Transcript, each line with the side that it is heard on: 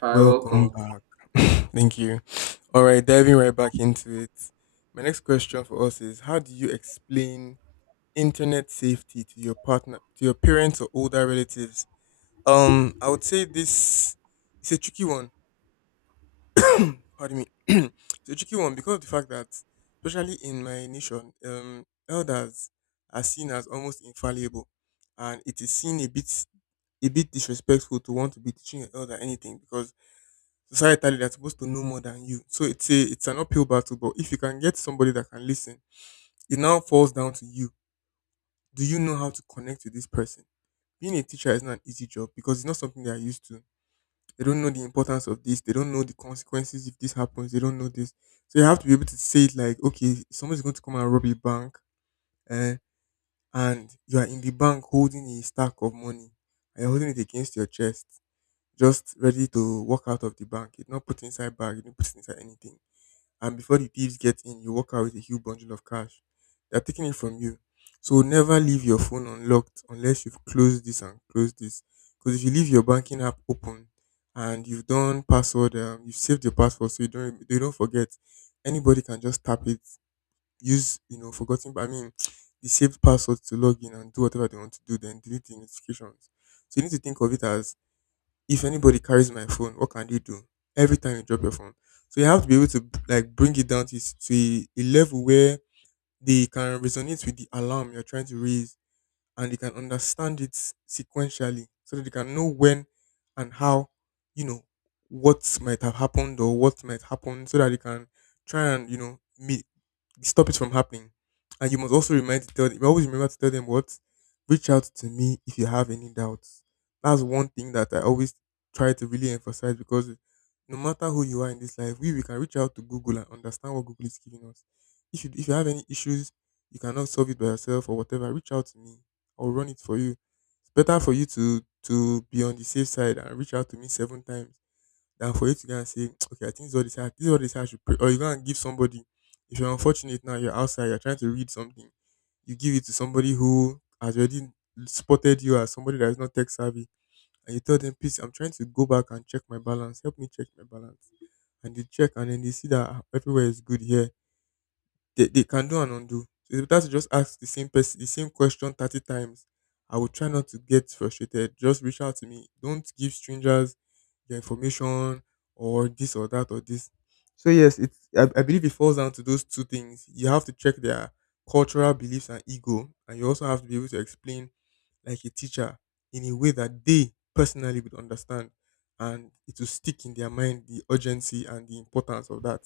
right: Hi,
left: Welcome
right: welcome.
left: back. Thank you. All right, diving right back into it. My next question for us is how do you explain internet safety to your partner, to your parents or older relatives? I would say this is a tricky one. Pardon me. It's a tricky one because of the fact that, especially in my nation, elders are seen as almost infallible, and it is seen a bit disrespectful to want to be teaching an elder anything because societally that's supposed to know more than you. So it's an uphill battle. But if you can get somebody that can listen, it now falls down to you. Do you know how to connect with this person? Being a teacher is not an easy job because it's not something they are used to. They don't know the importance of this. They don't know the consequences if this happens. They don't know this. So you have to be able to say it like, okay, somebody's going to come and rob a bank, eh, and you are in the bank holding a stack of money. And you're holding it against your chest, just ready to walk out of the bank. You did not put it inside bag. You didn't put it inside anything, and before the thieves get in, you walk out with a huge bundle of cash. They're taking it from you. So never leave your phone unlocked unless you've closed this and closed this. Because if you leave your banking app open and you've done password, you've saved your password so you don't they don't forget, anybody can just tap it, use the saved password to log in and do whatever they want to do, then delete the notifications. So you need to think of it as, if anybody carries my phone, what can you do? Every time you drop your phone. So you have to be able to like bring it down to, to a level where they can resonate with the alarm you're trying to raise, and they can understand it sequentially so that they can know when and how, you know, what might have happened or what might happen so that they can try and, you know, meet, stop it from happening. And you must also remind to tell them, always remember to tell them what reach out to me if you have any doubts. That's one thing that I always try to really emphasize because no matter who you are in this life, we can reach out to Google and understand what Google is giving us. If you have any issues, you cannot solve it by yourself or whatever, reach out to me. I'll run it for you. It's better for you to be on the safe side and reach out to me seven times than for you to go and say, okay, I think this is what they say, this is what they say I should pray. Or you go and give somebody, if you're unfortunate now, you're outside, you're trying to read something, you give it to somebody who has already spotted you as somebody that is not tech savvy, and you tell them, please, I'm trying to go back and check my balance. Help me check my balance. And they check, and then they see that ah, everywhere is good here. They can do and undo. So it's better to just ask the same person the same question 30 times. I will try not to get frustrated. Just reach out to me. Don't give strangers your information or this or that or this. So yes, it's I believe it falls down to those two things. You have to check their cultural beliefs and ego, and you also have to be able to explain like a teacher in a way that they personally would understand, and it will stick in their mind the urgency and the importance of that.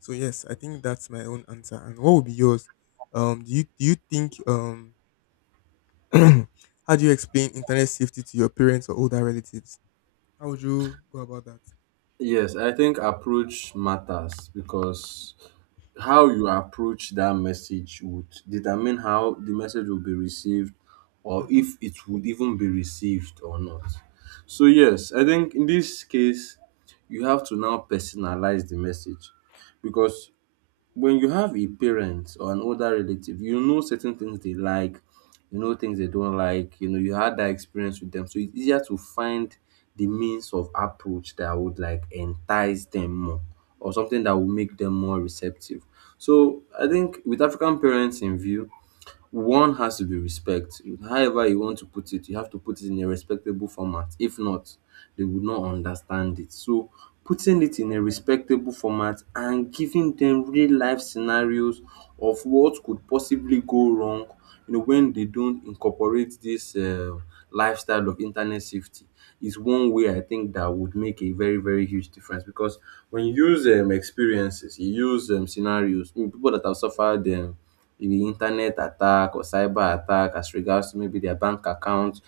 left: So yes, I think that's my own answer. And what would be yours? Do you think how do you explain internet safety to your parents or older relatives? How would you go about that?
right: Yes, I think approach matters because how you approach that message would determine how the message will be received or
left: Mm-hmm.
right: if it would even be received or not. So, yes, I think in this case, you have to now personalize the message because when you have a parent or an older relative, you know certain things they like, you know things they don't like, you know, you had that experience with them. So it's easier to find the means of approach that would like entice them more or something that will make them more receptive. So I think with African parents in view, one has to be respect. However you want to put it, you have to put it in a respectable format. If not, they would not understand it. So putting it in a respectable format and giving them real life scenarios of what could possibly go wrong, you know, when they don't incorporate this lifestyle of internet safety is one way I think that would make a very, very huge difference because when you use experiences, you use scenarios, people that have suffered maybe internet attack or cyber attack as regards to maybe their bank account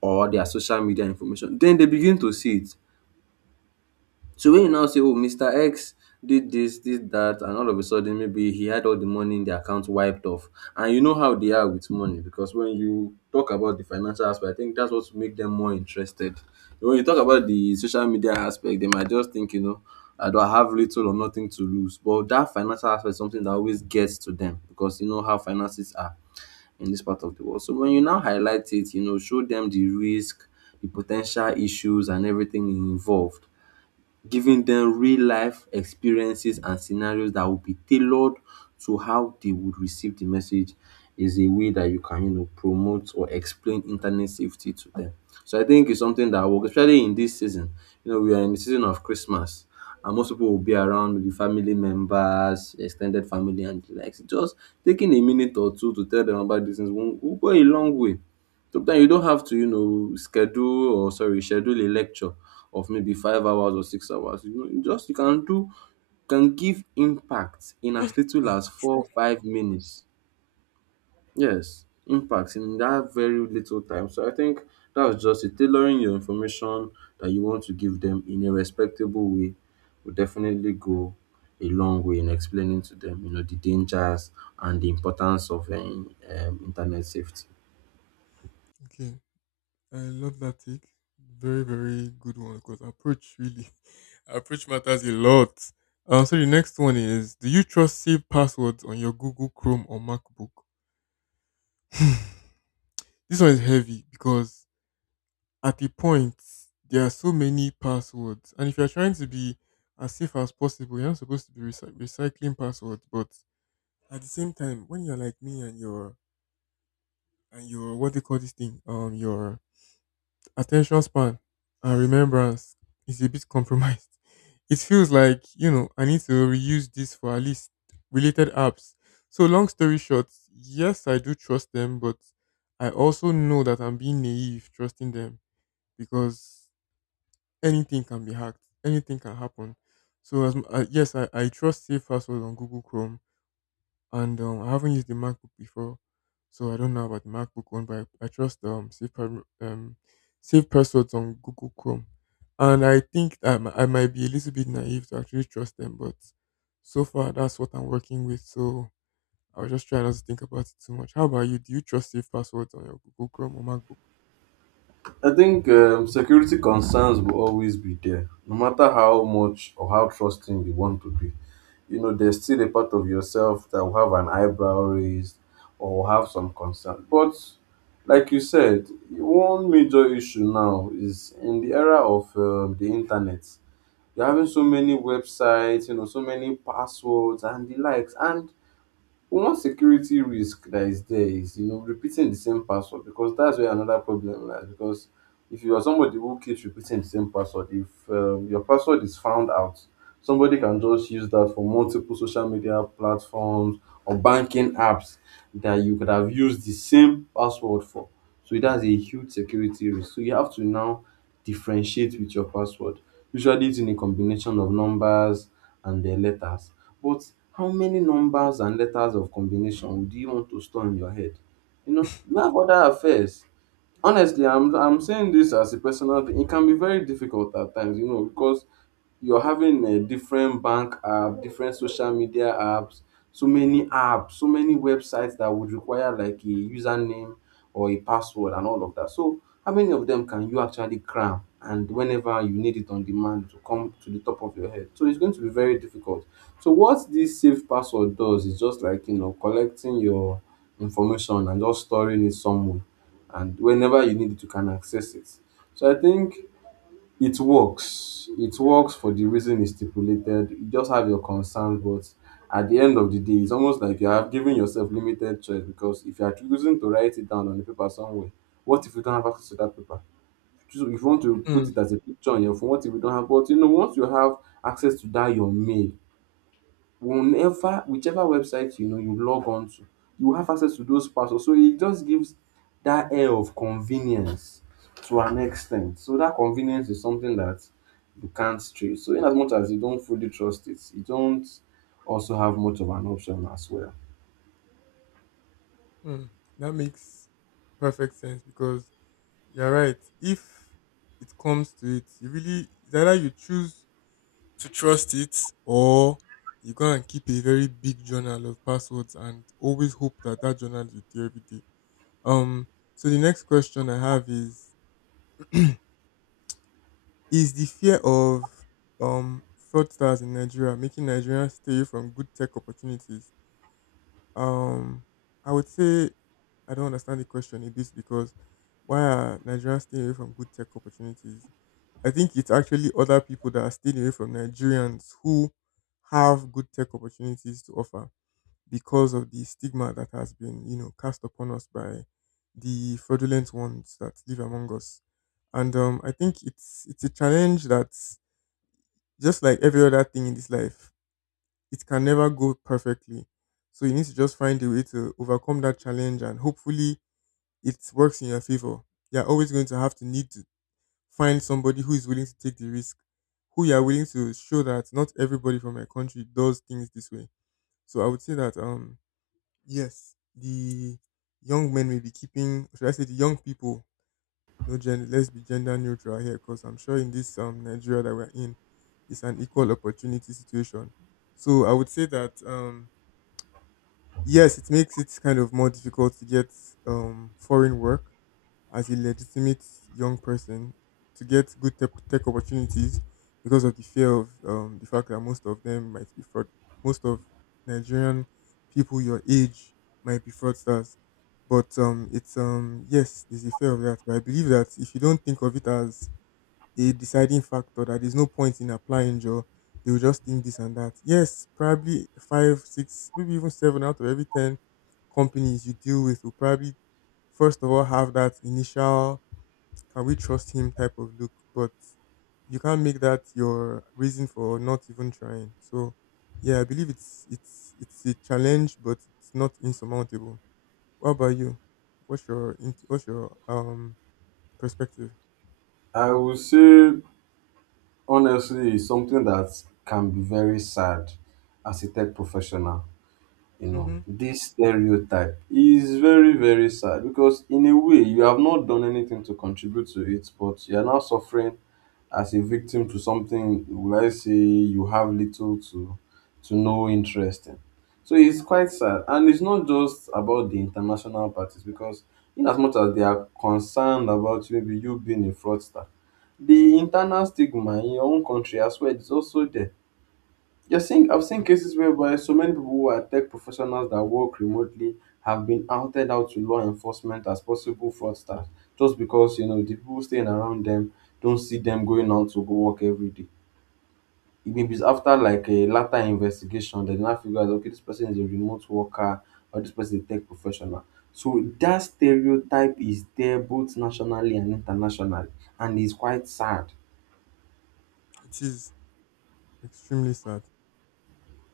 right: or their social media information, then they begin to see it. So when you now say, oh, Mr. X did this, did that, and all of a sudden maybe he had all the money in the account wiped off. And you know how they are with money because when you talk about the financial aspect, I think that's what make them more interested. When you talk about the social media aspect, they might just think, you know, I don't have little or nothing to lose. But that financial aspect is something that always gets to them because you know how finances are in this part of the world. So when you now highlight it, you know, show them the risk, the potential issues and everything involved giving them real life experiences and scenarios that will be tailored to how they would receive the message is a way that you can, you know, promote or explain internet safety to them. So I think it's something that works, especially in this season. You know, we are in the season of Christmas and most people will be around with the family members, extended family and the likes. Just taking a minute or two to tell them about these things will go a long way. Sometimes you don't have to, you know, schedule a lecture of maybe 5 hours or 6 hours. You know, you just you can do can give impact in as little as
left: That's true.
right: 4, 5 minutes. Yes, impact in that very little time. So I think that's just it. Tailoring your information that you want to give them in a respectable way will definitely go a long way in explaining to them, you know, the dangers and the importance of internet safety.
left: Okay, I love that take. Very very good one because approach really approach matters a lot. So the next one is: do you trust safe passwords on your Google Chrome or MacBook? This one is heavy because, at a point, there are so many passwords, and if you're trying to be as safe as possible, you're not supposed to be recycling passwords. But at the same time, when you're like me and your what they call this thing, your attention span and remembrance is a bit compromised. It feels like, you know, I need to reuse this for at least related apps. So long story short, yes, I do trust them, but I also know that I'm being naive trusting them because anything can be hacked. Anything can happen. So yes, I trust safe passwords on Google Chrome, and I haven't used the MacBook before, so I don't know about the MacBook one, but I trust um safe passwords on Google Chrome, and I think I might be a little bit naive to actually trust them, but so far that's what I'm working with. So I'll just try not to think about it too much. How about you? Do you trust safe passwords on your Google Chrome or MacBook?
right: I think security concerns will always be there, no matter how much or how trusting you want to be. You know, there's still a part of yourself that will have an eyebrow raised or will have some concern. But like you said, one major issue now is in the era of the internet. You're having so many websites, you know, so many passwords and the likes, and one security risk that is there is, you know, repeating the same password because that's where another problem lies. Because if you are somebody who keeps repeating the same password, if your password is found out, somebody can just use that for multiple social media platforms or banking apps that you could have used the same password for. So that's a huge security risk. So you have to now differentiate with your password. Usually, it's in a combination of numbers and their letters but how many numbers and letters of combination do you want to store in your head? You know, you have other affairs. Honestly, I'm saying this as a personal thing. It can be very difficult at times, you know, because you're having a different bank app, different social media apps, so many websites that would require like a username or a password and all of that. So how many of them can you actually cram and whenever you need it on demand to come to the top of your head? So it's going to be very difficult. So what this saved password does is just like you know collecting your information and just storing it somewhere and whenever you need it you can access it. So I think it works. It works for the reason it's stipulated. You just have your concerns, but at the end of the day, it's almost like you have given yourself limited choice because if you are choosing to write it down on the paper somewhere, what if you don't have access to that paper? So if you want to
left: Mm,
right: put it as a picture on your phone, what if you don't have? But you know, once you have access to that, your mail, whenever whichever website you know you log on to, you have access to those passwords, so it just gives that air of convenience to an extent, so that convenience is something that you can't trace. So in as much as you don't fully trust it, you don't also have much of an option as well.
left: mm. That makes perfect sense because you're right. If it comes to it, you really, it's either you choose to trust it or you go and keep a very big journal of passwords and always hope that that journal is with you every day. Um. So the next question I have is: is the fear of um fraudsters in Nigeria making Nigerians stay from good tech opportunities? Um. I would say I don't understand the question a bit because why are Nigerians staying away from good tech opportunities? I think it's actually other people that are staying away from Nigerians who have good tech opportunities to offer because of the stigma that has been, you know, cast upon us by the fraudulent ones that live among us. And I think it's a challenge that, just like every other thing in this life, it can never go perfectly. So you need to just find a way to overcome that challenge, and hopefully it works in your favor. You're always going to have to need to find somebody who is willing to take the risk, who you are willing to show that not everybody from my country does things this way. So I would say that yes, the young men may be keeping, should I say the young people, no gender, let's be gender neutral here because I'm sure in this Nigeria that we're in, it's an equal opportunity situation. So I would say that yes, it makes it kind of more difficult to get foreign work as a legitimate young person, to get good tech opportunities because of the fear of the fact that most of them might be fraud. Most of Nigerian people your age might be fraudsters. But it's yes, there's a fear of that. But I believe that if you don't think of it as a deciding factor, that there's no point in applying, Joe, they will just think this and that. Yes, probably five, six, maybe even seven out of every ten companies you deal with will probably first of all have that initial "can we trust him" type of look. But you can't make that your reason for not even trying. So yeah, I believe it's a challenge, but it's not insurmountable. What about you? What's your perspective?
right: I would say, honestly, it's something that can be very sad as a tech professional. You know,
left: Mm-hmm.
right: this stereotype is very very sad because in a way you have not done anything to contribute to it but you are now suffering as a victim to something, will I say, you have little to no interest in. So it's quite sad and it's not just about the international parties because in as much as they are concerned about maybe you being a fraudster, the internal stigma in your own country as well is also there. You're seeing, I've seen cases whereby so many people who are tech professionals that work remotely have been outed out to law enforcement as possible fraudsters just because you know the people staying around them don't see them going out to go work every day. It may be after like a later investigation that they now figure out okay, this person is a remote worker or this person is a tech professional. So that stereotype is there both nationally and internationally, and it's quite sad.
left: It is extremely sad.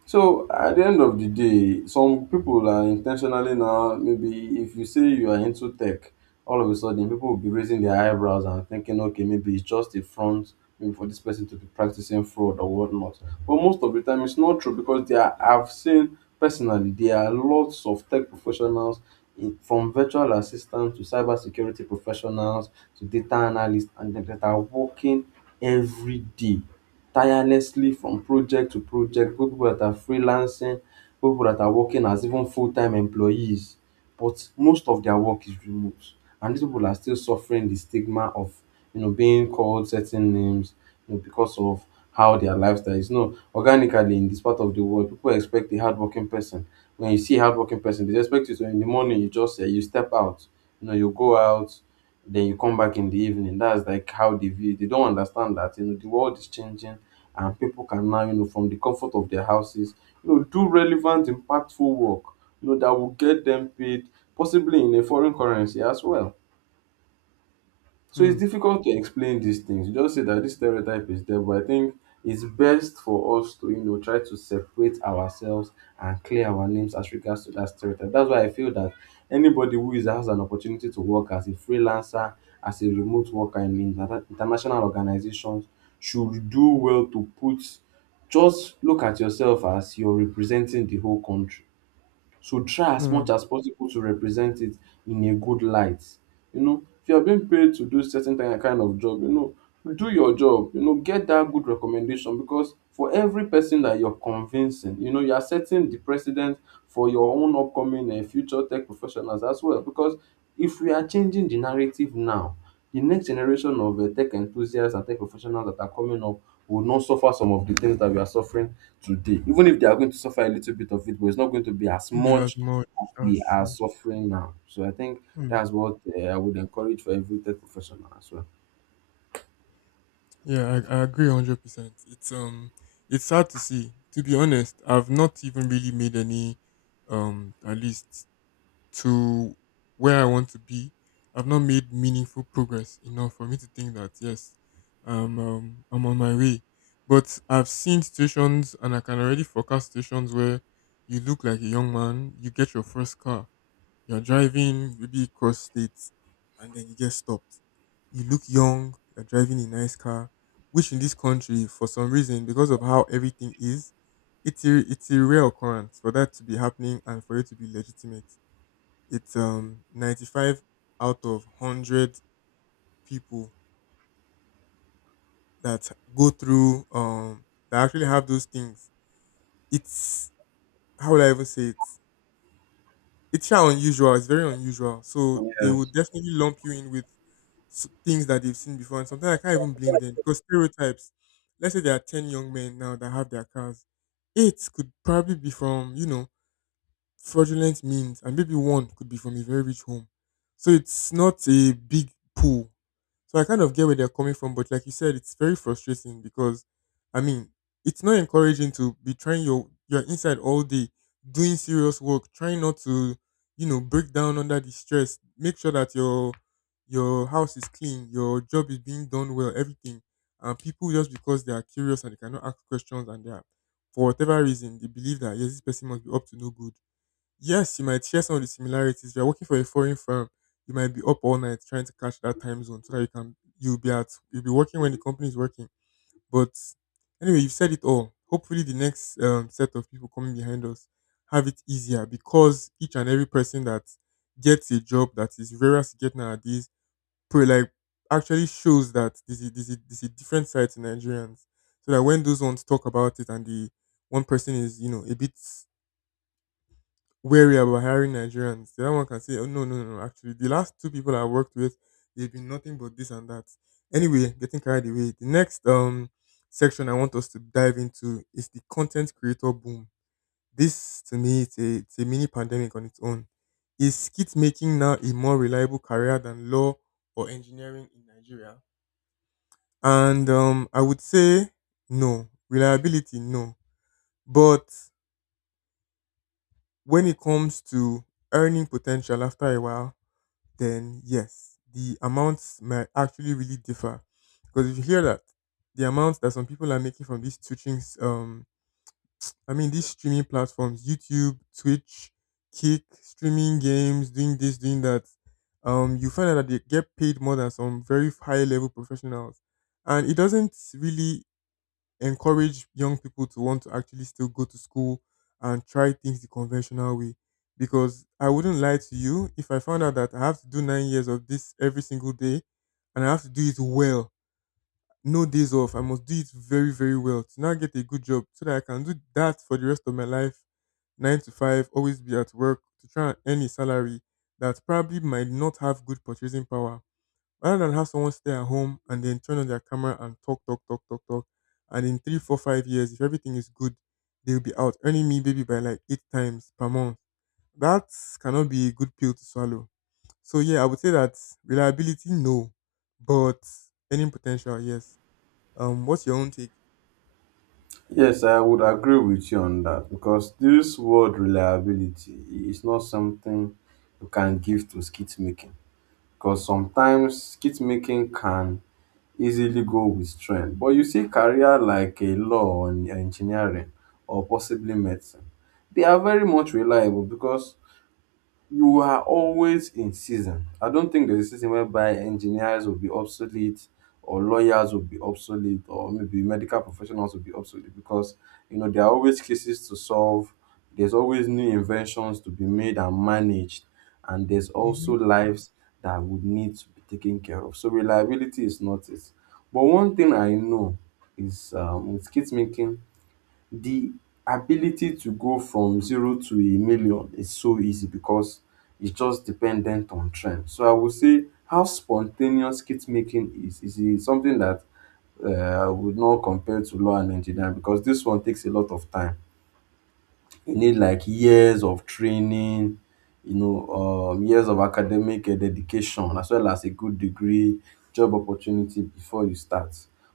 right: So at the end of the day, some people are intentionally now, maybe if you say you are into tech, all of a sudden people will be raising their eyebrows and thinking, okay, maybe it's just a front maybe for this person to be practicing fraud or whatnot. But most of the time it's not true because there are, I've seen personally there are lots of tech professionals in, from virtual assistants to cybersecurity professionals to data analysts and them that are working every day tirelessly from project to project, people that are freelancing, people that are working as even full-time employees. But most of their work is remote. And these people are still suffering the stigma of, you know, being called certain names, you know, because of how their lifestyle is. No, organically in this part of the world, people expect a hardworking person. When you see a hardworking person, they just expect you to in the morning you just you step out, you know, you go out, then you come back in the evening. That's like how they view it. They don't understand that you know the world is changing and people can now, you know, from the comfort of their houses, you know, do relevant, impactful work, you know, that will get them paid, possibly in a foreign currency as well. So it's
left: Hmm.
right: difficult to explain these things. You just say that this stereotype is there, but I think it's best for us to, you know, try to separate ourselves and clear our names as regards to that stereotype. That's why I feel that anybody who is has an opportunity to work as a freelancer, as a remote worker in international organizations, should do well to put just look at yourself as you're representing the whole country so try as
left: Hmm.
right: much as possible to represent it in a good light. You know, if you are being paid to do certain kind of job, you know, do your job. You know, get that good recommendation because for every person that you're convincing, you know, you are setting the precedent for your own upcoming and future tech professionals as well. Because if we are changing the narrative now, the next generation of tech enthusiasts and tech professionals that are coming up will not suffer some of the things that we are suffering today, even if they are going to suffer a little bit of it, but it's not going to be as
left: Shouldn't be as
right: much
left: much.
right: as we
left: That's
right: are
left: true.
right: suffering now. So I think
left: Hmm.
right: that's what I would encourage for every tech professional as well.
left: Yeah, I agree 100%. It's sad to see. To be honest, I've not even really made any at least, to where I want to be, I've not made meaningful progress enough for me to think that yes, I'm on my way. But I've seen situations, and I can already forecast situations where you look like a young man, you get your first car, you're driving maybe cross states, and then you get stopped. You look young, you're driving a nice car, which in this country, for some reason, because of how everything is, it's a rare occurrence for that to be happening and for it to be legitimate. It's 95 out of 100 people that go through that actually have those things. It's How would I even say it? It's sha unusual. It's very unusual. So they will
right: Yes.
left: definitely lump you in with things that they've seen before. And sometimes I can't even blame them because stereotypes. Let's say there are 10 young men now that have their cars. Eight could probably be from, fraudulent means, and maybe one could be from a very rich home. So it's not a big pool. So I kind of get where they're coming from, but like you said, it's very frustrating because I mean, it's not encouraging to be trying your inside all day doing serious work, trying not to, break down under the stress. Make sure that your house is clean, your job is being done well, everything. And people, just because they are curious and they cannot ask questions and they are, for whatever reason, they believe that yes, this person must be up to no good. Yes, you might share some of the similarities. If you're working for a foreign firm, you might be up all night trying to catch that time zone so that you can you'll be at you'll be working when the company is working. But anyway, you've said it all. Hopefully, the next set of people coming behind us have it easier because each and every person that gets a job that is rare to get nowadays, like actually shows that there's a different side to Nigerians. So that when those ones talk about it and the one person is a bit wary about hiring Nigerians. The other one can say, oh, no, no, no, no, actually, the last two people I worked with, they've been nothing but this and that. Anyway, getting carried away. The next section I want us to dive into is the content creator boom. This, to me, it's a mini pandemic on its own. Is skit making now a more reliable career than law or engineering in Nigeria? And I would say no. Reliability, no. But when it comes to earning potential after a while, then yes, the amounts might actually really differ. Because if you hear that, the amounts that some people are making from I mean, these streaming platforms, YouTube, Twitch, Kick, streaming games, doing this, doing that, you find out that they get paid more than some very high level professionals. And it doesn't really encourage young people to want to actually still go to school and try things the conventional way. Because I wouldn't lie to you, if I found out that I have to do 9 years of this every single day and I have to do it well, no days off, I must do it very, very well to now get a good job so that I can do that for the rest of my life, nine to five, always be at work to try and earn a salary that probably might not have good purchasing power rather than have someone stay at home and then turn on their camera and talk, talk, talk, talk, talk. And in 3, 4, 5 years, if everything is good, they'll be out earning me maybe by like 8 times per month. That cannot be a good pill to swallow. So yeah, I would say that reliability, no, but earning potential, yes. What's your own take?
right: Yes, I would agree with you on that because this word reliability is not something you can give to skit making, because sometimes skit making can easily go with trend. But you see career like a law and engineering or possibly medicine, they are very much reliable because you are always in season. I don't think there's a season whereby engineers will be obsolete or lawyers will be obsolete or maybe medical professionals will be obsolete, because you know there are always cases to solve. There's always new inventions to be made and managed, and there's
left: Hmm.
right: also lives that would need to be taken care of. So reliability is not it. But one thing I know is, with kit making, the ability to go from zero to a million is so easy, because it's just dependent on trend. So I would say how spontaneous kit making is is something that I would not compare to law and engineering, because this one takes a lot of time. You need like years of training, you know, years of academic dedication as well as a good degree, job opportunity before you start.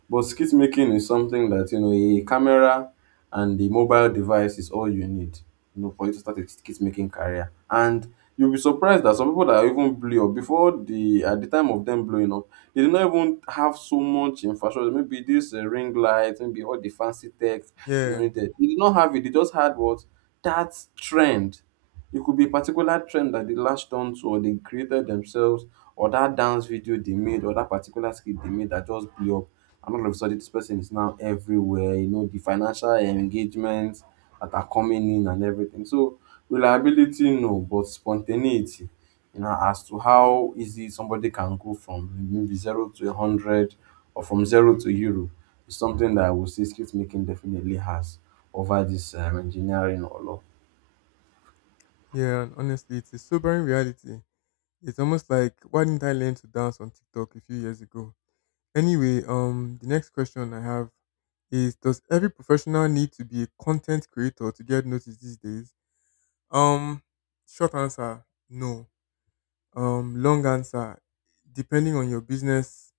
right: But skit making is something that you know a camera and a mobile device is all you need, you know, for you to start a skit making career. And you'll be surprised that some people that even blow up before the at the time of them blowing up, they do not even have so much infrastructure. Maybe this ring light, maybe all the fancy tech you know
left: Yeah,
right: needed. They did not have it. They just had what that trend. It could be a particular trend that they latched onto or they created themselves, or that dance video they made, or that particular skit they made that just blew up. And all of a sudden, this person is now everywhere. You know, the financial engagements that are coming in and everything. So, reliability, no, but spontaneity, you know, as to how easy somebody can go from maybe zero to a 100 or from zero to euro is something that I would say skit making definitely has over this engineering or law.
left: yeah. And honestly, it's a sobering reality. It's almost like why didn't I learn to dance on TikTok a few years ago? Anyway, the next question I have is: Does every professional need to be a content creator to get noticed these days? Um, Short answer: No. Long answer: Depending on your business,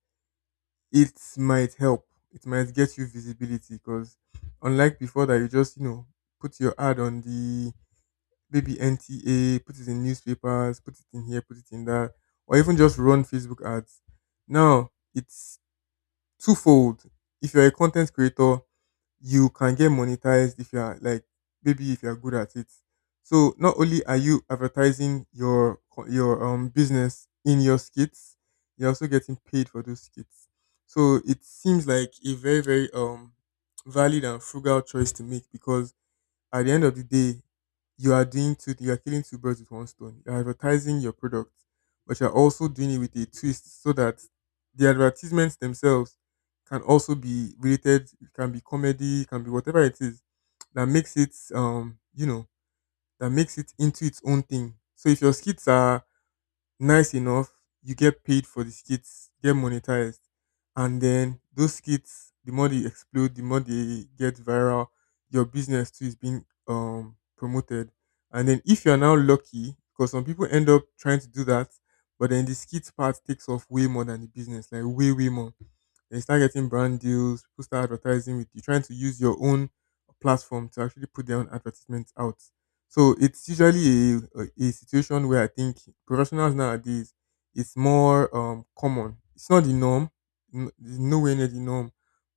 left: it might help. It might get you visibility because, unlike before, that you just put your ad on the maybe NTA, put it in newspapers, put it in here, put it in that, or even just run Facebook ads. Now it's twofold. If you're a content creator, you can get monetized if you're like, maybe if you're good at it. So not only are you advertising your business in your skits, you're also getting paid for those skits. So it seems like a very very valid and frugal choice to make because at the end of the day, you are killing two birds with one stone. You're advertising your product, but you're also doing it with a twist so that the advertisements themselves can also be related, it can be comedy, it can be whatever it is that makes it, that makes it into its own thing. So if your skits are nice enough, you get paid for the skits, get monetized, and then those skits, the more they explode, the more they get viral, your business too is being promoted. And then if you're now lucky, because some people end up trying to do that, but then the skits part takes off way more than the business, like way, way more. Then you start getting brand deals. People start advertising with you, trying to use your own platform to actually put their own advertisements out. So it's usually a situation where I think professionals nowadays it's more common. It's not the norm, it's nowhere near the norm,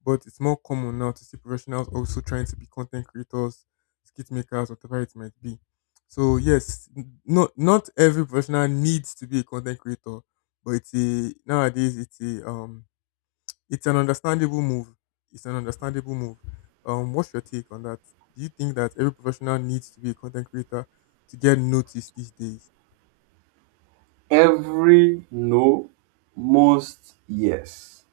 left: but it's more common now to see professionals also trying to be content creators, skit makers, whatever it might be. So yes, not every professional needs to be a content creator, but it's a nowadays it's a it's an understandable move. It's an understandable move. What's your take on that? Do you think that every professional needs to be a content creator to get noticed these days?
right: Every no, most yes.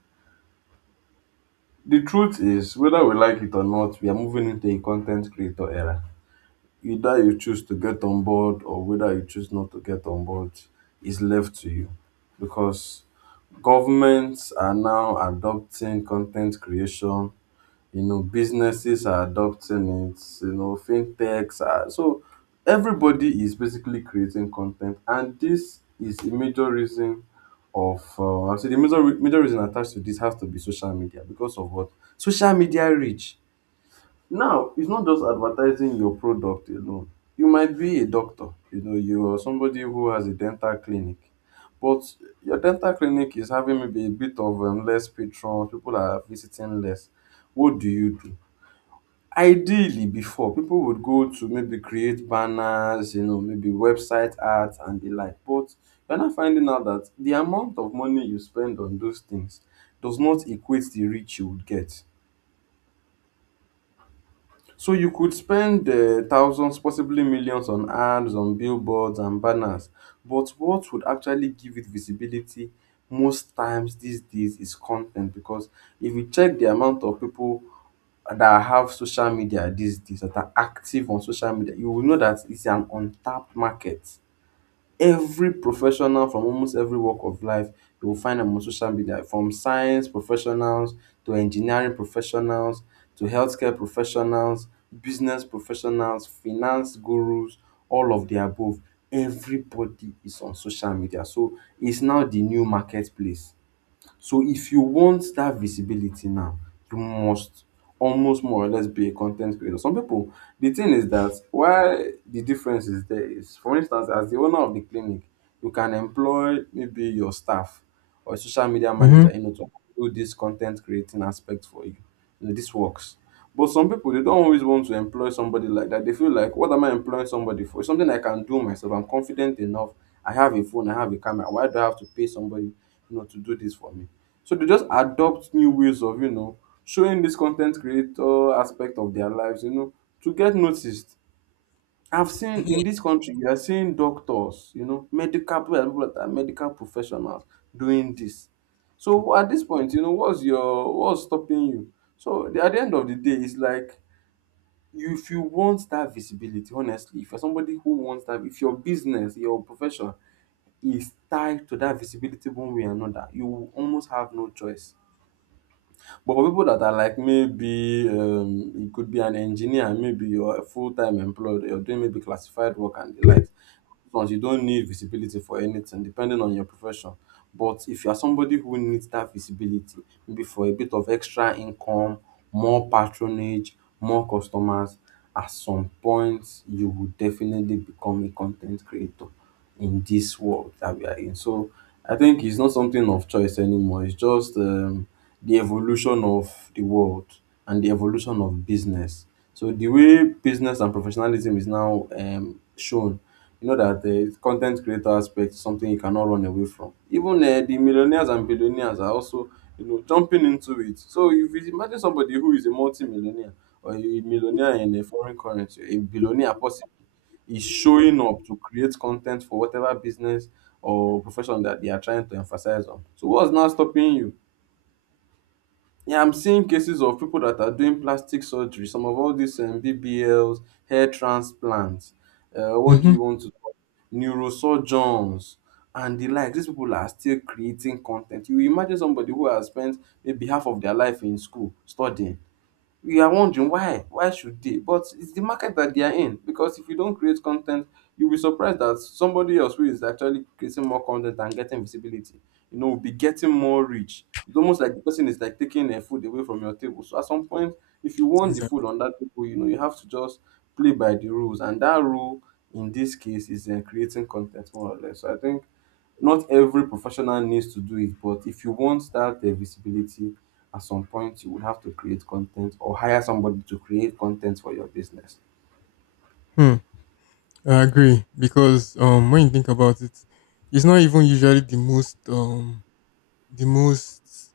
right: The truth is, whether we like it or not, we are moving into a content creator era. Either you choose to get on board or whether you choose not to get on board is left to you, because governments are now adopting content creation, you know, businesses are adopting it, you know, fintechs are, so everybody is basically creating content, and this is a major reason of, I'll say the major major reason attached to this has to be social media, because of what social media reach. Now it's not just advertising your product alone. You might be a doctor, you know, you are somebody who has a dental clinic, but your dental clinic is having maybe a bit of less patrons, people are visiting less, what do you do? Ideally before, people would go to maybe create banners, you know, maybe website art and the like. But you're not finding out that the amount of money you spend on those things does not equate the reach you would get. So you could spend thousands, possibly millions on ads, on billboards and banners, but what would actually give it visibility most times these days is content, because if you check the amount of people that have social media these days that are active on social media, you will know that it's an untapped market. Every professional from almost every walk of life, you will find them on social media, from science professionals to engineering professionals to healthcare professionals, business professionals, finance gurus, all of the above, everybody is on social media, so it's now the new marketplace. So if you want that visibility now, you must almost more or less be a content creator. Some people, the thing is that why the difference is there is, for instance, as the owner of the clinic, you can employ maybe your staff or a social media
left: Mm-hmm.
right: manager, you know, to do this content creating aspect for you. You know, this works. But some people they don't always want to employ somebody like that. They feel like, what am I employing somebody for? It's something I can do myself. I'm confident enough. I have a phone, I have a camera. Why do I have to pay somebody, you know, to do this for me? So they just adopt new ways of, you know, showing this content creator aspect of their lives, you know, to get noticed. I've seen in this country, you are seeing doctors, you know, medical people, people that are medical professionals doing this. So at this point, you know, what's your what's stopping you? So at the end of the day, it's like, you, if you want that visibility honestly, if you're somebody who wants that, if your business, your profession is tied to that visibility one way or another, you will almost have no choice. But for people that are like, maybe you could be an engineer, maybe you're a full-time employed, you're doing maybe classified work and the likes. Those, you don't need visibility for anything, depending on your profession. But if you are somebody who needs that visibility, maybe for a bit of extra income, more patronage, more customers, at some point you will definitely become a content creator in this world that we are in. So I think it's not something of choice anymore. It's just, the evolution of the world and the evolution of business. So the way business and professionalism is now shown, you know, that the content creator aspect is something you cannot run away from. Even the millionaires and billionaires are also, you know, jumping into it. So if you imagine somebody who is a multi-millionaire or a millionaire in a foreign currency, a billionaire possibly, is showing up to create content for whatever business or profession that they are trying to emphasize on, so what's now stopping you? Yeah, I'm seeing cases of people that are doing plastic surgery, some of all these BBLs, hair transplants, what do
left: Mm-hmm.
right: you want to call, neurosurgeons and the like. These people are still creating content. You imagine somebody who has spent maybe half of their life in school studying, we are wondering why should they, but it's the market that they are in, because if you don't create content, you'll be surprised that somebody else who is actually creating more content and getting visibility, you know, will be getting more reach. It's almost like the person is like taking their food away from your table, so at some point, if you want the
left: Exactly.
right: food on that table, you know, you have to just play by the rules. And that rule in this case is creating content, more or less. So I think not every professional needs to do it, but if you want that visibility, at some point you would have to create content or hire somebody to create content for your business.
left: Hmm. I agree because when you think about it, it's not even usually the most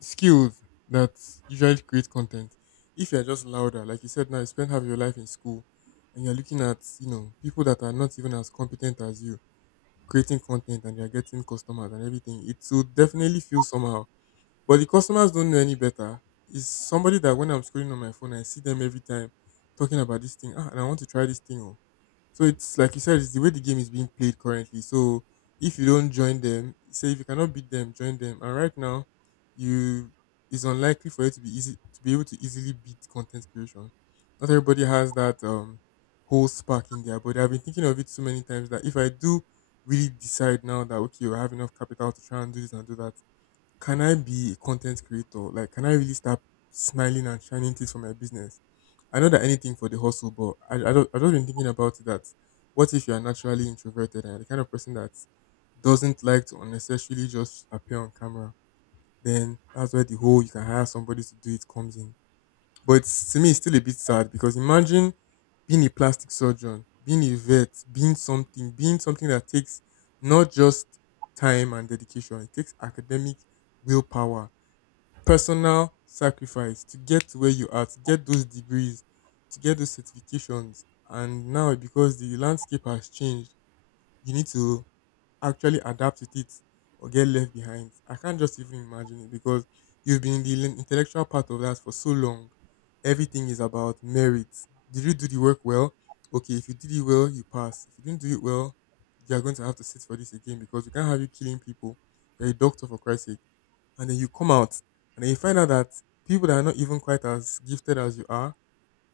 left: skilled that usually create content. If you're just louder, like you said, now you spend half your life in school, and you're looking at people that are not even as competent as you creating content and you're getting customers and everything, it will definitely feel somehow. But the customers don't know any better. It's somebody that when I'm scrolling on my phone, I see them every time talking about this thing. Ah, and I want to try this thing. Oh. So it's like you said, it's the way the game is being played currently. So if you don't join them, say if you cannot beat them, join them. And right now, you it's unlikely for you to be able to easily beat content creation. Not everybody has that whole spark in their body. I've been thinking of it so many times that if I do really decide now that okay, I have enough capital to try and do this and do that, can I be a content creator? Like, can I really start smiling and shining things for my business? I know that anything for the hustle, but I don't been thinking about it that what if you are naturally introverted and you're the kind of person that doesn't like to unnecessarily just appear on camera? Then that's where the whole you can hire somebody to do it comes in. But it's, to me, it's still a bit sad because imagine being a plastic surgeon, being a vet, being something that takes not just time and dedication, it takes academic willpower, personal sacrifice to get to where you are, to get those degrees, to get those certifications. And now, because the landscape has changed, you need to actually adapt with it or get left behind. I can't just even imagine it because you've been in the intellectual part of that for so long. Everything is about merit. Did you do the work well? Okay, if you did it well, you pass. If you didn't do it well, you are going to have to sit for this again because we can't have you killing people. You're a doctor, for Christ's sake, and then you come out and then you find out that people that are not even quite as gifted as you are,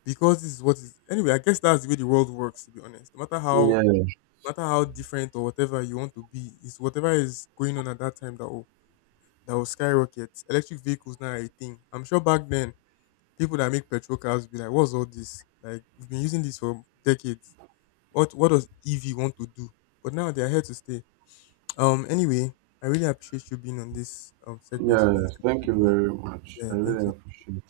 left: because this is what is. Anyway, I guess that's the way the world works, to be honest. No matter how no
right: Yes,
left: matter how different or whatever you want to be, it's whatever is going on at that time that will skyrocket. Electric vehicles now are a thing. I'm sure back then people that make petrol cars will be like, what's all this? Like, we've been using this for decades. What does EV want to do? But now they are here to stay. Anyway, I really appreciate you being on this segment with me, this
right: yes. Thank you
left: episode with me.
right: very much. I
left: Yeah, thank
right: really
left: you.
right: appreciate